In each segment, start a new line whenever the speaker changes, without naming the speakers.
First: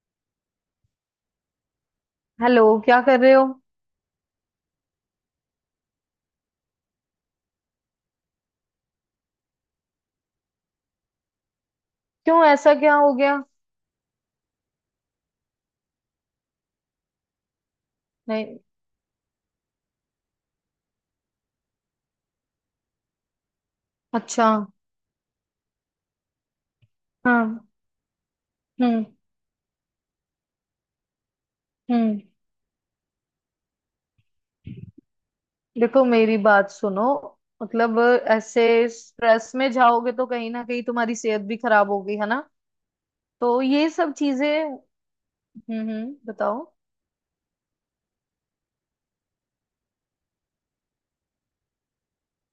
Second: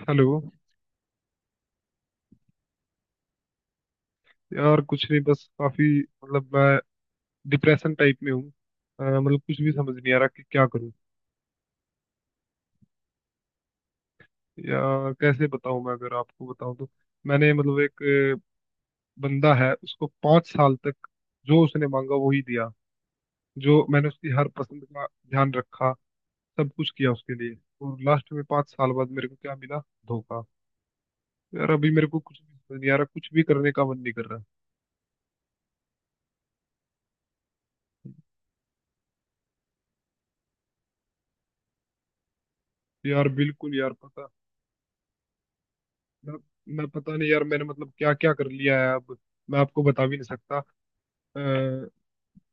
Hello.
Hello, क्या कर रहे हो।
यार कुछ नहीं, बस काफी मतलब मैं डिप्रेशन टाइप में हूँ। मतलब कुछ भी समझ नहीं आ रहा कि क्या करूँ
क्यों, ऐसा क्या हो गया।
या कैसे बताऊँ। मैं अगर आपको बताऊँ तो मैंने मतलब एक अ,
नहीं।
बंदा है, उसको पाँच साल तक जो उसने मांगा वो ही दिया, जो मैंने उसकी हर
अच्छा।
पसंद का ध्यान रखा, सब कुछ किया उसके लिए।
हाँ।
और लास्ट में पाँच साल
हम्म
बाद मेरे को क्या मिला? धोखा। यार अभी मेरे को
हम्म।
कुछ भी समझ नहीं आ रहा, कुछ भी करने का मन नहीं कर रहा।
देखो, मेरी बात सुनो। मतलब ऐसे स्ट्रेस में जाओगे तो कहीं ना कहीं तुम्हारी सेहत भी खराब होगी, है ना।
यार
तो
बिल्कुल,
ये
यार
सब
पता
चीजें। हम्म।
मैं
बताओ।
मैं पता नहीं यार, मैंने मतलब क्या क्या कर लिया है अब मैं आपको बता भी नहीं सकता।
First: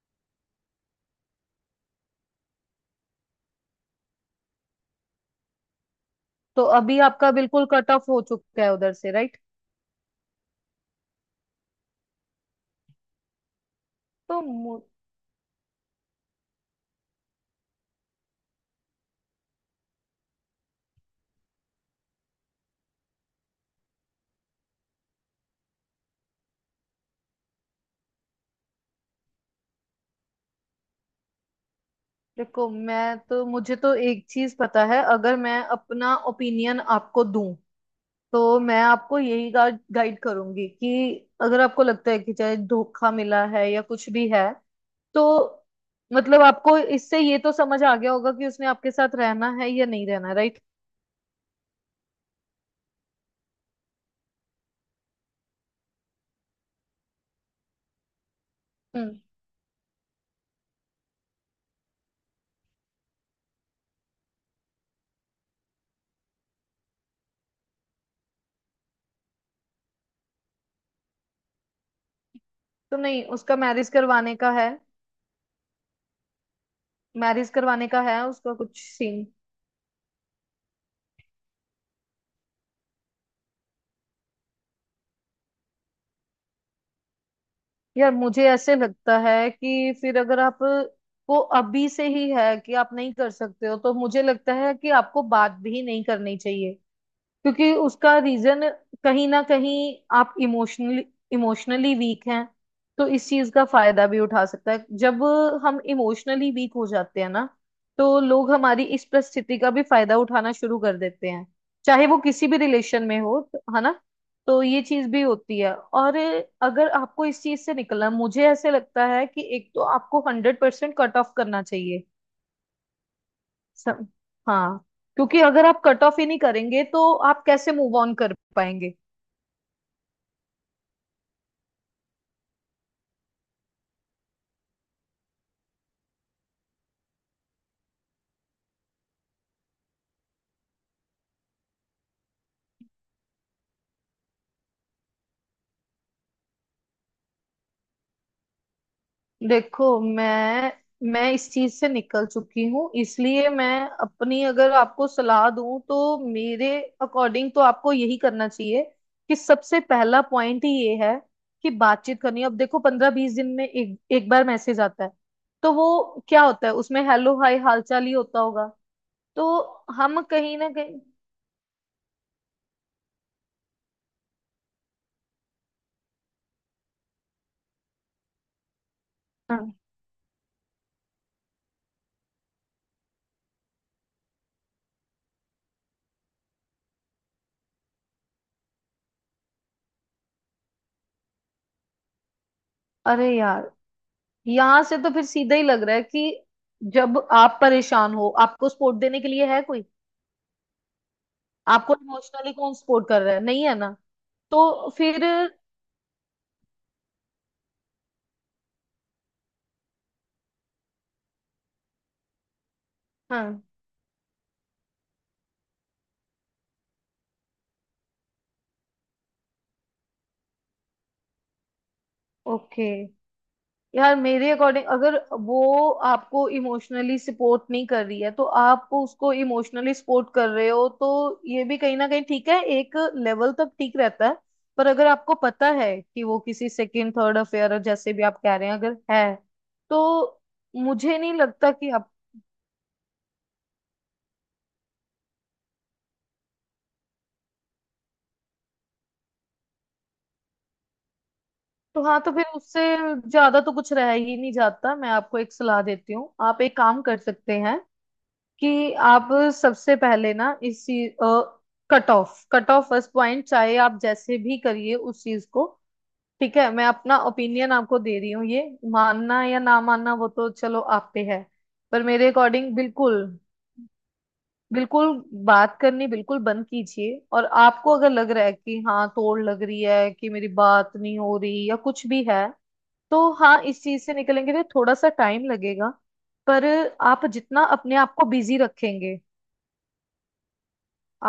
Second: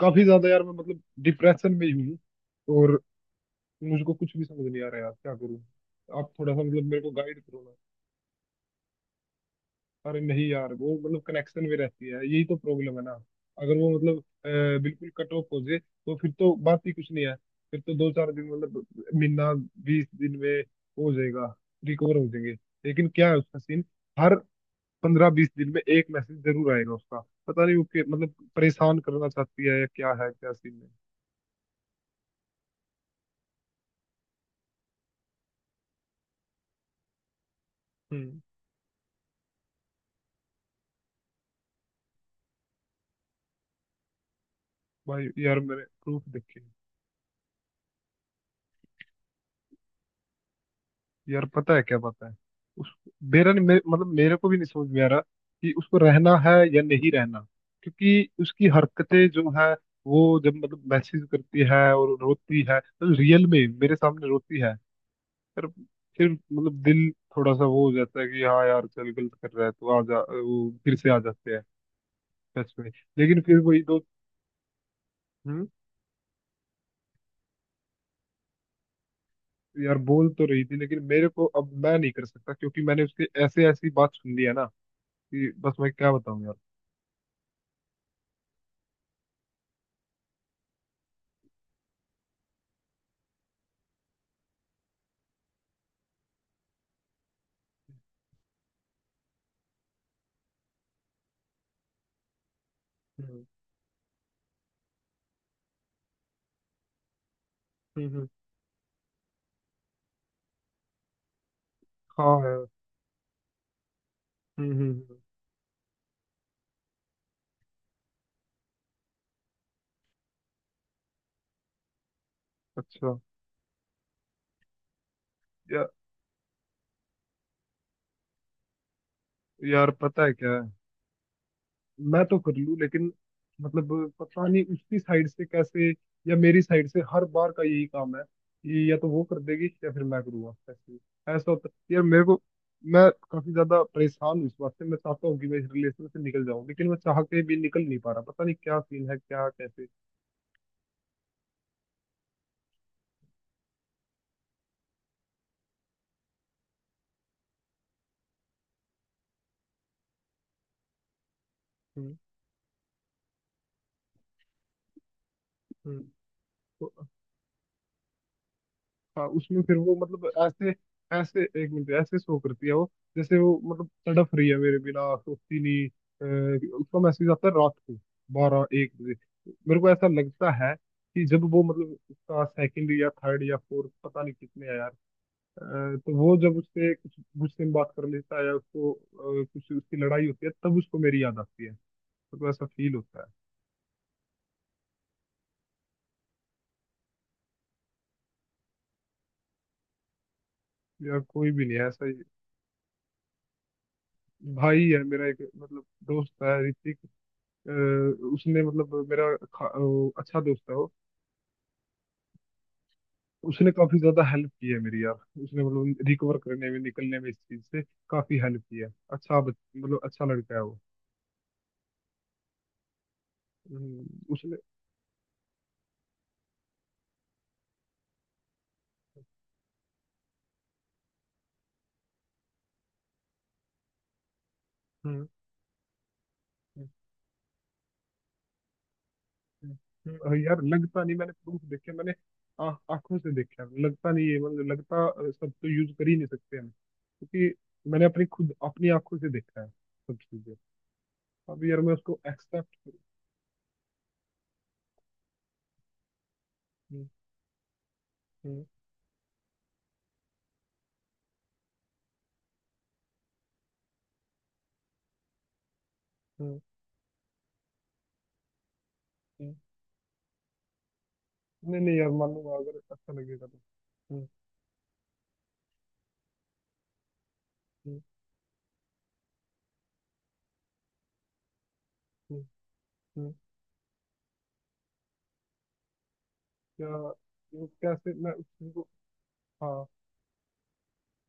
काफी ज्यादा यार मैं मतलब डिप्रेशन में ही हूँ। और मुझको कुछ भी समझ नहीं आ रहा यार, क्या करूँ? आप थोड़ा सा
तो
मतलब
अभी
मेरे को
आपका
गाइड करो
बिल्कुल
ना।
कट ऑफ हो चुका है उधर से, राइट।
अरे नहीं यार, वो मतलब कनेक्शन में रहती है, यही तो प्रॉब्लम है ना। अगर वो मतलब
तो मु-
बिल्कुल कट ऑफ हो जाए तो फिर तो बात ही कुछ नहीं है। फिर तो दो चार दिन मतलब महीना, बीस दिन में हो जाएगा, रिकवर हो जाएंगे। लेकिन क्या है उसका सीन? हर पंद्रह बीस दिन में एक मैसेज जरूर आएगा उसका। पता नहीं वो मतलब परेशान करना चाहती है या क्या है, क्या सीन है।
देखो, मैं तो मुझे तो एक चीज पता है, अगर मैं अपना ओपिनियन आपको दूं,
हम्म।
तो मैं आपको यही गाइड गाइड करूंगी कि अगर आपको लगता है कि चाहे धोखा मिला है या कुछ भी है, तो
भाई यार, मेरे प्रूफ
मतलब
देखे।
आपको इससे ये तो समझ आ गया होगा कि उसने आपके साथ रहना है या नहीं रहना, राइट।
यार पता है क्या, पता है उस मेरा नहीं मतलब मेरे को भी नहीं समझ में आ रहा कि उसको रहना है या नहीं रहना, क्योंकि उसकी
हम्म।
हरकतें जो है वो, जब मतलब मैसेज करती है और रोती है तो रियल में मेरे सामने रोती है। फिर फिर मतलब दिल थोड़ा सा वो हो जाता है कि हाँ यार चल गलत कर रहा है, तो आ जा, वो फिर से आ जाते हैं सच में।
तो नहीं,
लेकिन
उसका
फिर वही
मैरिज
तो।
करवाने का है।
हम्म।
मैरिज करवाने का है उसका कुछ सीन।
यार बोल तो रही थी लेकिन मेरे को, अब मैं नहीं कर सकता क्योंकि मैंने उसके ऐसे ऐसी बात सुन ली है ना, कि बस मैं क्या बताऊं यार।
यार, मुझे ऐसे लगता है कि फिर अगर आप को अभी से ही है कि आप नहीं कर सकते हो, तो मुझे लगता है कि आपको बात भी नहीं करनी चाहिए। क्योंकि उसका रीजन कहीं ना कहीं, आप इमोशनली इमोशनली वीक हैं, तो इस
हम्म।
चीज का फायदा भी उठा सकता है। जब हम इमोशनली वीक हो जाते हैं ना,
हम्म।
तो
हम्म।
लोग हमारी इस परिस्थिति का भी फायदा उठाना शुरू कर देते हैं, चाहे वो
हाँ
किसी भी
यार।
रिलेशन में हो तो- है ना। तो
हम्म।
ये चीज भी होती है। और अगर आपको इस चीज से निकलना, मुझे ऐसे लगता है कि एक तो आपको 100% कट ऑफ करना चाहिए
अच्छा।
सब। हाँ, क्योंकि अगर आप
या,
कट ऑफ ही नहीं करेंगे तो आप कैसे मूव ऑन कर पाएंगे।
यार पता है क्या, मैं तो कर लूँ लेकिन मतलब पता नहीं उसकी साइड से कैसे, या मेरी साइड से हर बार का यही काम है कि या तो वो कर देगी या फिर मैं करूँगा ऐसे। ऐसा होता यार मेरे को। मैं काफी ज्यादा परेशान हूँ इस बात से, मैं चाहता हूँ कि मैं इस रिलेशन से निकल जाऊँ लेकिन मैं चाह के भी निकल नहीं पा रहा, पता नहीं क्या सीन है, क्या कैसे।
देखो, मैं इस चीज से निकल चुकी हूँ, इसलिए मैं अपनी, अगर आपको सलाह दूं, तो मेरे अकॉर्डिंग तो आपको यही करना चाहिए कि सबसे पहला पॉइंट ही ये है कि
हम्म।
बातचीत करनी है। अब देखो, 15-20 दिन में एक एक बार मैसेज आता है, तो
हम्म।
वो क्या होता है, उसमें
तो
हेलो हाय हालचाल ही होता होगा।
हाँ,
तो
उसमें फिर वो
हम
मतलब
कहीं ना
ऐसे
कहीं।
ऐसे एक मिनट ऐसे शो करती है वो, जैसे वो मतलब तड़प रही है मेरे बिना, सोचती नहीं। उसका मैसेज आता है रात को बारह एक बजे।
हाँ।
मेरे को ऐसा लगता है कि जब वो मतलब उसका सेकंड या थर्ड या फोर्थ पता नहीं कितने है यार, तो वो जब उससे कुछ कुछ दिन बात कर लेता है या उसको कुछ उसकी लड़ाई होती है तब उसको मेरी याद आती है। मेरे को ऐसा फील
अरे
होता
यार, यहां से तो फिर सीधा ही लग रहा है कि जब आप परेशान हो, आपको सपोर्ट देने के लिए है कोई।
है यार, कोई भी नहीं है
आपको
ऐसा ही।
इमोशनली कौन सपोर्ट कर रहा है, नहीं है ना।
भाई,
तो
है
फिर।
मेरा एक मतलब दोस्त है ऋतिक। अ, उसने मतलब अच्छा दोस्त है वो।
हाँ।
उसने काफी ज्यादा हेल्प की है मेरी यार, उसने मतलब रिकवर करने में, निकलने में इस चीज से काफी हेल्प की है। अच्छा मतलब अच्छा लड़का है वो।
ओके।
हम्म।
यार, मेरे
उसने।
अकॉर्डिंग, अगर वो आपको इमोशनली सपोर्ट नहीं कर रही है तो आप उसको इमोशनली सपोर्ट कर रहे हो, तो ये भी कहीं ना कहीं ठीक है, एक लेवल तक ठीक रहता है। पर अगर
हम्म।
आपको पता है कि वो किसी
हम्म।
सेकंड थर्ड अफेयर, जैसे भी आप कह रहे हैं, अगर है,
हम्म। हम्म।
तो
यार लगता नहीं,
मुझे
मैंने
नहीं
प्रूफ
लगता कि।
देखे, मैंने आंखों से देखा है, लगता नहीं है मतलब लगता सब तो यूज कर ही नहीं सकते हम, क्योंकि मैंने अपनी खुद अपनी आंखों से देखा है सब चीजें। अब यार मैं
तो
उसको
हाँ, तो फिर उससे ज्यादा तो कुछ रह ही नहीं जाता। मैं आपको एक सलाह देती हूँ, आप एक काम कर सकते हैं
एक्सेप्ट।
कि आप सबसे पहले ना इस चीज, कट ऑफ फर्स्ट पॉइंट, चाहे आप जैसे भी करिए उस चीज को। ठीक है, मैं अपना ओपिनियन आपको दे रही हूँ, ये मानना या ना मानना वो तो चलो आप पे है।
नहीं नहीं
पर
यार,
मेरे
मानूंगा
अकॉर्डिंग,
अगर अच्छा
बिल्कुल
लगेगा तो। हम्म।
बिल्कुल बात करनी बिल्कुल बंद कीजिए। और आपको
हम्म।
अगर लग रहा है कि हाँ, तोड़ लग रही है कि मेरी बात नहीं हो रही या कुछ भी
हम्म।
है, तो
हम्म।
हाँ, इस चीज से निकलेंगे तो थोड़ा सा टाइम लगेगा। पर
क्या वो,
आप जितना अपने
कैसे
आप को
मैं
बिजी
उसको।
रखेंगे,
हाँ।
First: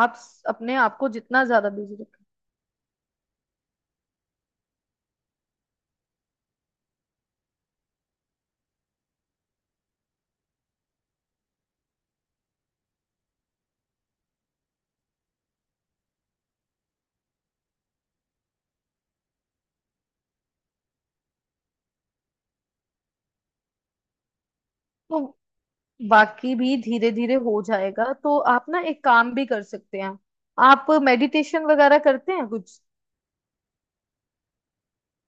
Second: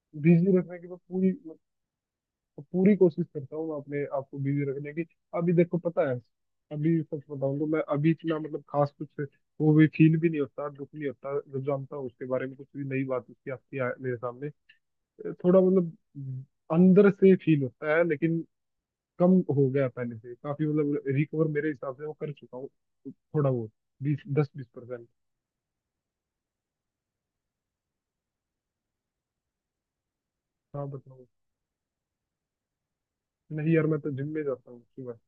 बिजी
अपने
रखने की मैं
आप को
पूरी
जितना ज्यादा बिजी रखेंगे,
पूरी कोशिश करता हूँ, मैं अपने आप को बिजी रखने की। अभी देखो पता है, अभी सच बताऊँ तो मैं अभी इतना मतलब खास कुछ वो भी फील भी नहीं होता, दुख नहीं होता जब जानता हूँ उसके बारे में कुछ भी नई बात उसकी आती है मेरे सामने। थोड़ा मतलब अंदर से फील होता है लेकिन कम हो गया पहले से, काफी मतलब रिकवर मेरे हिसाब से वो कर चुका हूँ थोड़ा बहुत, बीस दस बीस परसेंट।
तो बाकी भी धीरे धीरे हो जाएगा। तो आप ना एक काम भी कर सकते हैं,
हाँ
आप
बताओ।
मेडिटेशन वगैरह करते हैं कुछ।
नहीं यार, मैं तो जिम में जाता हूँ सुबह।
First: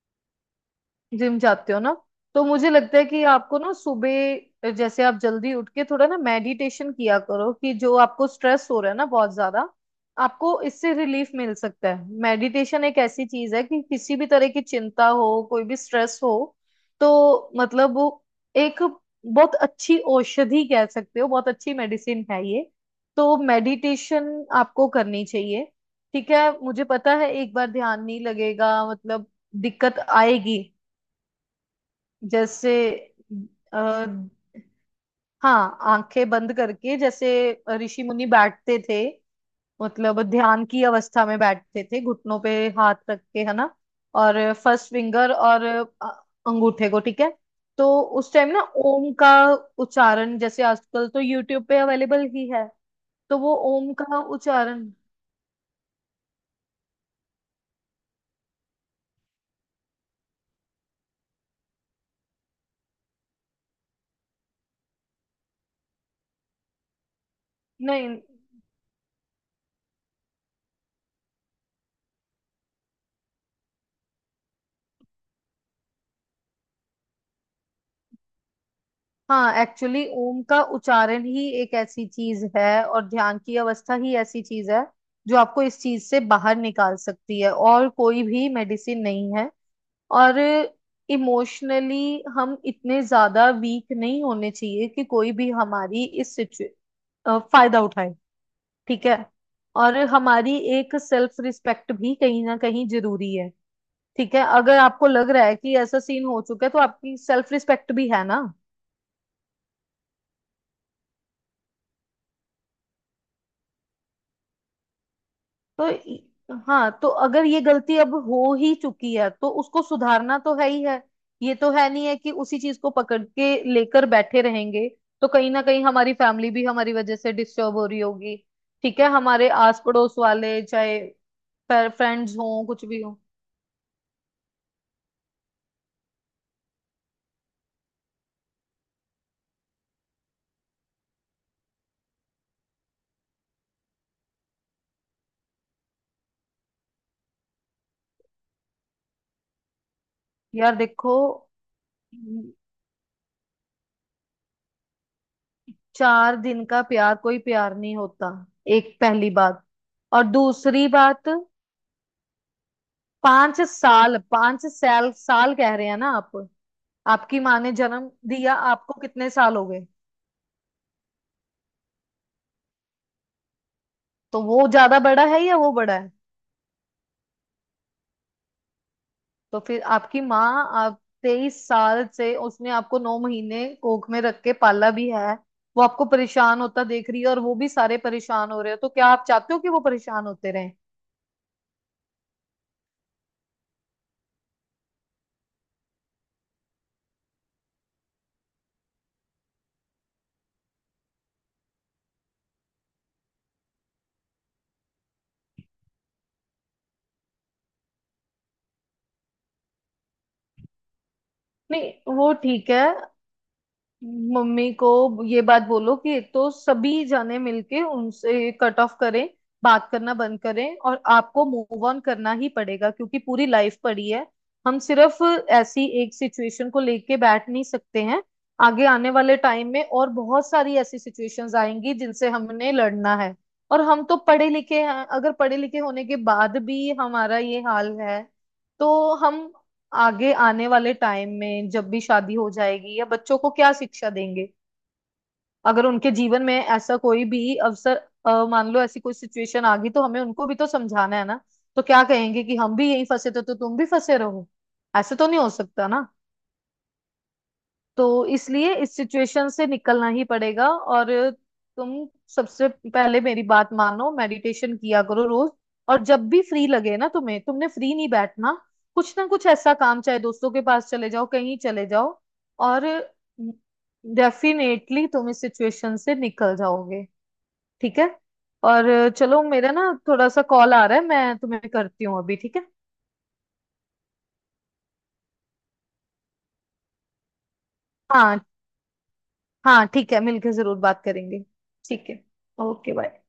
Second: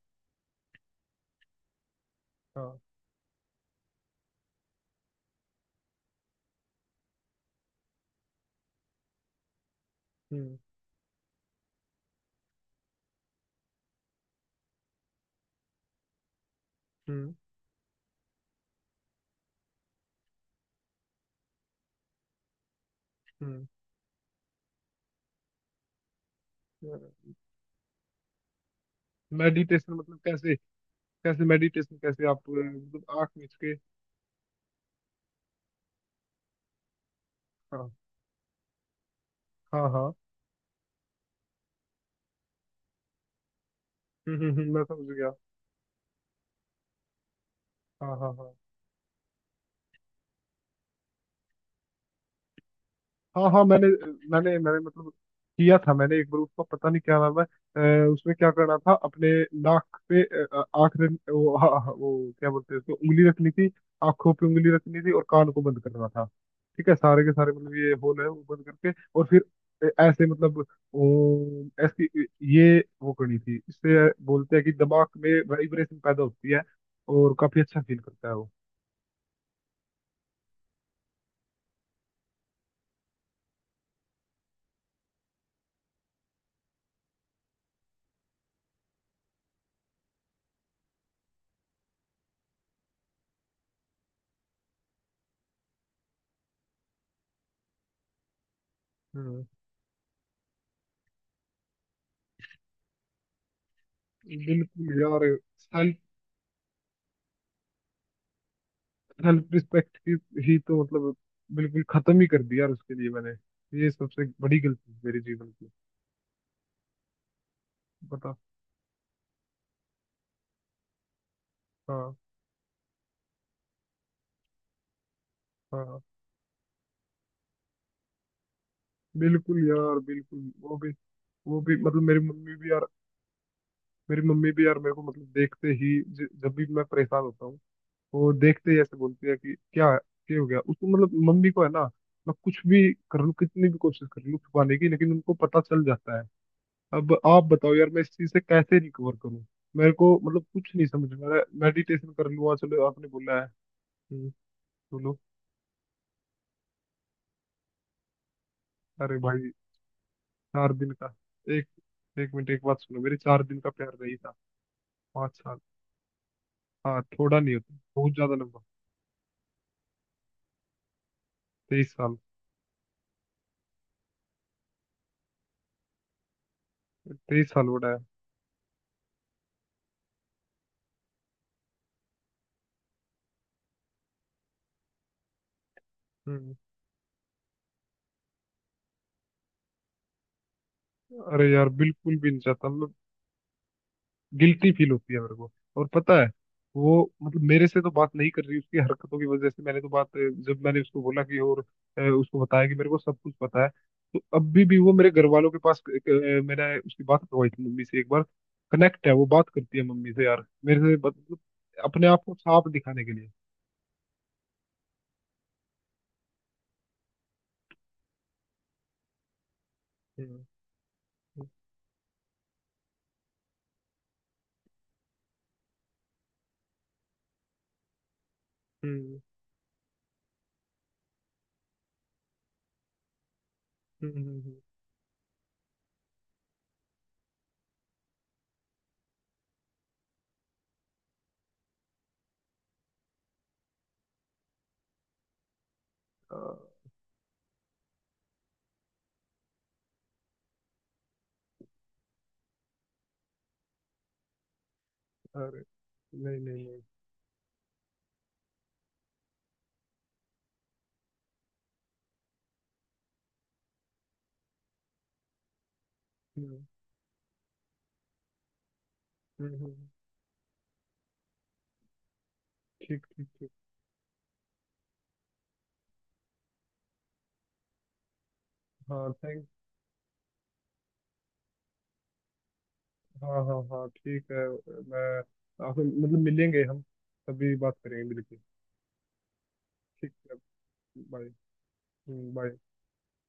जिम जाते हो ना, तो मुझे
हाँ।
लगता है कि आपको ना सुबह जैसे आप जल्दी उठ के थोड़ा ना मेडिटेशन किया करो, कि जो आपको स्ट्रेस हो रहा है ना बहुत ज्यादा,
हम्म।
आपको इससे रिलीफ मिल सकता है। मेडिटेशन एक ऐसी चीज है कि किसी भी तरह की चिंता हो, कोई भी स्ट्रेस हो,
हम्म।
तो मतलब वो एक बहुत अच्छी औषधि कह सकते हो, बहुत अच्छी मेडिसिन है ये। तो
हम्म।
मेडिटेशन आपको करनी चाहिए। ठीक है, मुझे पता है एक बार ध्यान नहीं लगेगा, मतलब
मेडिटेशन
दिक्कत
मतलब कैसे?
आएगी।
कैसे मेडिटेशन, कैसे आप
जैसे
मतलब आंख मीच के?
अ, हाँ, आंखें बंद करके जैसे
हाँ
ऋषि मुनि बैठते थे,
हाँ हाँ।
मतलब ध्यान की अवस्था में बैठते थे, घुटनों पे हाथ रख के, है ना। और
मैं
फर्स्ट
समझ गया।
फिंगर और अ, अंगूठे को, ठीक है। तो
हाँ हाँ
उस टाइम
हाँ।
ना ओम का उच्चारण, जैसे आजकल तो यूट्यूब पे अवेलेबल ही है, तो
हाँ
वो
हाँ मैंने
ओम का
मैंने मैंने
उच्चारण।
मतलब किया था मैंने एक बार, उसका पता नहीं क्या नाम है। उसमें क्या करना था, अपने नाक पे आँख रख वो, हाँ, हाँ, वो क्या बोलते हैं उसको, उंगली रखनी थी आंखों पे, उंगली रखनी थी और कान को बंद करना था। ठीक है, सारे के सारे मतलब ये
नहीं।
होल है वो बंद करके, और फिर ऐसे मतलब ऐसी ये वो करनी थी। इससे बोलते हैं कि दिमाग में वाइब्रेशन पैदा होती है और काफी अच्छा फील करता है वो।
हाँ, एक्चुअली ओम का उच्चारण ही एक ऐसी चीज है और ध्यान की अवस्था ही ऐसी चीज है जो आपको इस चीज से बाहर निकाल सकती है, और कोई भी मेडिसिन नहीं है। और इमोशनली हम इतने ज्यादा वीक नहीं होने चाहिए कि कोई भी हमारी इस फायदा उठाए। ठीक है।
हम्म।
और हमारी एक सेल्फ रिस्पेक्ट भी कहीं ना कहीं जरूरी है। ठीक है, अगर
बिल्कुल
आपको
यार,
लग रहा है कि ऐसा सीन हो चुका है तो आपकी सेल्फ रिस्पेक्ट भी है ना।
सेल्फ रिस्पेक्ट ही तो मतलब बिल्कुल खत्म ही कर दिया यार उसके लिए मैंने। ये सबसे बड़ी गलती है मेरे जीवन की।
तो इ- हाँ, तो अगर ये गलती अब
बता।
हो ही चुकी है तो उसको सुधारना तो है ही है। ये तो है नहीं
हाँ
है कि उसी चीज को पकड़ के लेकर बैठे रहेंगे। तो कहीं ना कहीं
हाँ
हमारी फैमिली भी हमारी वजह से डिस्टर्ब हो रही होगी। ठीक है, हमारे
बिल्कुल
आस
यार
पड़ोस
बिल्कुल,
वाले, चाहे
वो भी मतलब
फ्रेंड्स हों कुछ भी हो।
मेरी मम्मी भी यार मेरे को मतलब देखते ही जब भी मैं परेशान होता हूँ वो देखते ही ऐसे बोलती है कि क्या क्या हो गया उसको, मतलब मम्मी को है ना। मैं कुछ भी कर लूँ, कितनी भी कोशिश कर लूँ छुपाने की, लेकिन उनको पता चल जाता है। अब आप बताओ यार, मैं इस चीज से कैसे रिकवर करूं? मेरे को मतलब
यार
कुछ नहीं समझ
देखो,
में आ रहा है। मेडिटेशन कर लूँ, चलो आपने बोला है। हम्म, बोलो।
4 दिन का प्यार कोई प्यार नहीं होता, एक
अरे
पहली
भाई!
बात। और
चार
दूसरी
दिन का
बात,
एक, एक मिनट, एक बात सुनो मेरे, चार दिन
पांच
का प्यार नहीं
साल
था
पांच साल
पाँच
साल
साल।
कह रहे हैं ना आप।
हाँ थोड़ा
आपकी
नहीं
माँ ने
होता,
जन्म
बहुत ज्यादा
दिया
लंबा।
आपको, कितने साल हो गए।
तेईस साल।
तो वो ज्यादा बड़ा है या वो बड़ा है।
तेईस साल बड़ा है।
तो फिर आपकी माँ, आप 23 साल से, उसने आपको 9 महीने कोख में रख के पाला भी है। वो आपको
हम्म।
परेशान होता देख रही है और वो भी सारे परेशान हो रहे हो, तो क्या आप चाहते हो कि वो परेशान होते रहें।
अरे यार बिल्कुल भी नहीं चाहता मतलब, गिल्टी फील होती है मेरे को। और पता है, वो मतलब मेरे से तो बात नहीं कर रही उसकी हरकतों की वजह से, मैंने तो बात जब मैंने उसको बोला कि और उसको बताया कि मेरे को सब कुछ पता है, तो अभी भी वो मेरे घर वालों के पास मैंने उसकी बात करवाई थी मम्मी से एक बार, कनेक्ट है, वो बात करती है मम्मी से यार, मेरे से मतलब अपने
नहीं,
आप
वो
को साफ
ठीक है।
दिखाने के लिए।
मम्मी को ये बात बोलो कि एक तो सभी जाने मिलके उनसे कट ऑफ करें, बात करना बंद
हम्म।
करें। और आपको मूव ऑन करना ही पड़ेगा, क्योंकि पूरी लाइफ पड़ी है। हम सिर्फ ऐसी एक सिचुएशन को लेके बैठ नहीं सकते हैं। आगे आने
हम्म।
वाले टाइम में और बहुत सारी ऐसी सिचुएशंस आएंगी जिनसे हमने लड़ना है। और हम
हम्म।
तो पढ़े लिखे हैं, अगर पढ़े लिखे होने के बाद भी हमारा ये हाल है, तो हम आगे आने वाले टाइम में जब भी शादी हो जाएगी या बच्चों को क्या शिक्षा देंगे, अगर उनके
अ,
जीवन में ऐसा कोई भी अवसर, मान लो ऐसी कोई सिचुएशन आ गई, तो हमें उनको भी तो समझाना है ना। तो क्या कहेंगे कि हम भी यहीं फंसे थे तो तुम भी फंसे रहो, ऐसे तो नहीं हो
अरे
सकता ना।
नहीं नहीं नहीं।
तो इसलिए इस सिचुएशन से निकलना ही पड़ेगा। और तुम सबसे पहले मेरी बात मानो, मेडिटेशन किया करो रोज। और जब भी
हम्म।
फ्री लगे ना तुम्हें, तुमने फ्री नहीं बैठना, कुछ ना कुछ
हम्म।
ऐसा काम, चाहे दोस्तों के पास चले जाओ, कहीं चले जाओ। और
ठीक ठीक ठीक।
डेफिनेटली तुम इस सिचुएशन से निकल जाओगे, ठीक है। और
हाँ
चलो,
थैंक।
मेरा ना थोड़ा सा कॉल आ रहा है, मैं तुम्हें करती हूँ अभी, ठीक है।
हाँ हाँ हाँ ठीक है। मैं आपसे मतलब मिलेंगे हम, तभी बात करेंगे मिलके।
हाँ हाँ,
ठीक
ठीक है,
है।
मिलकर जरूर बात
बाय।
करेंगे। ठीक है,
बाय।
Okay, bye.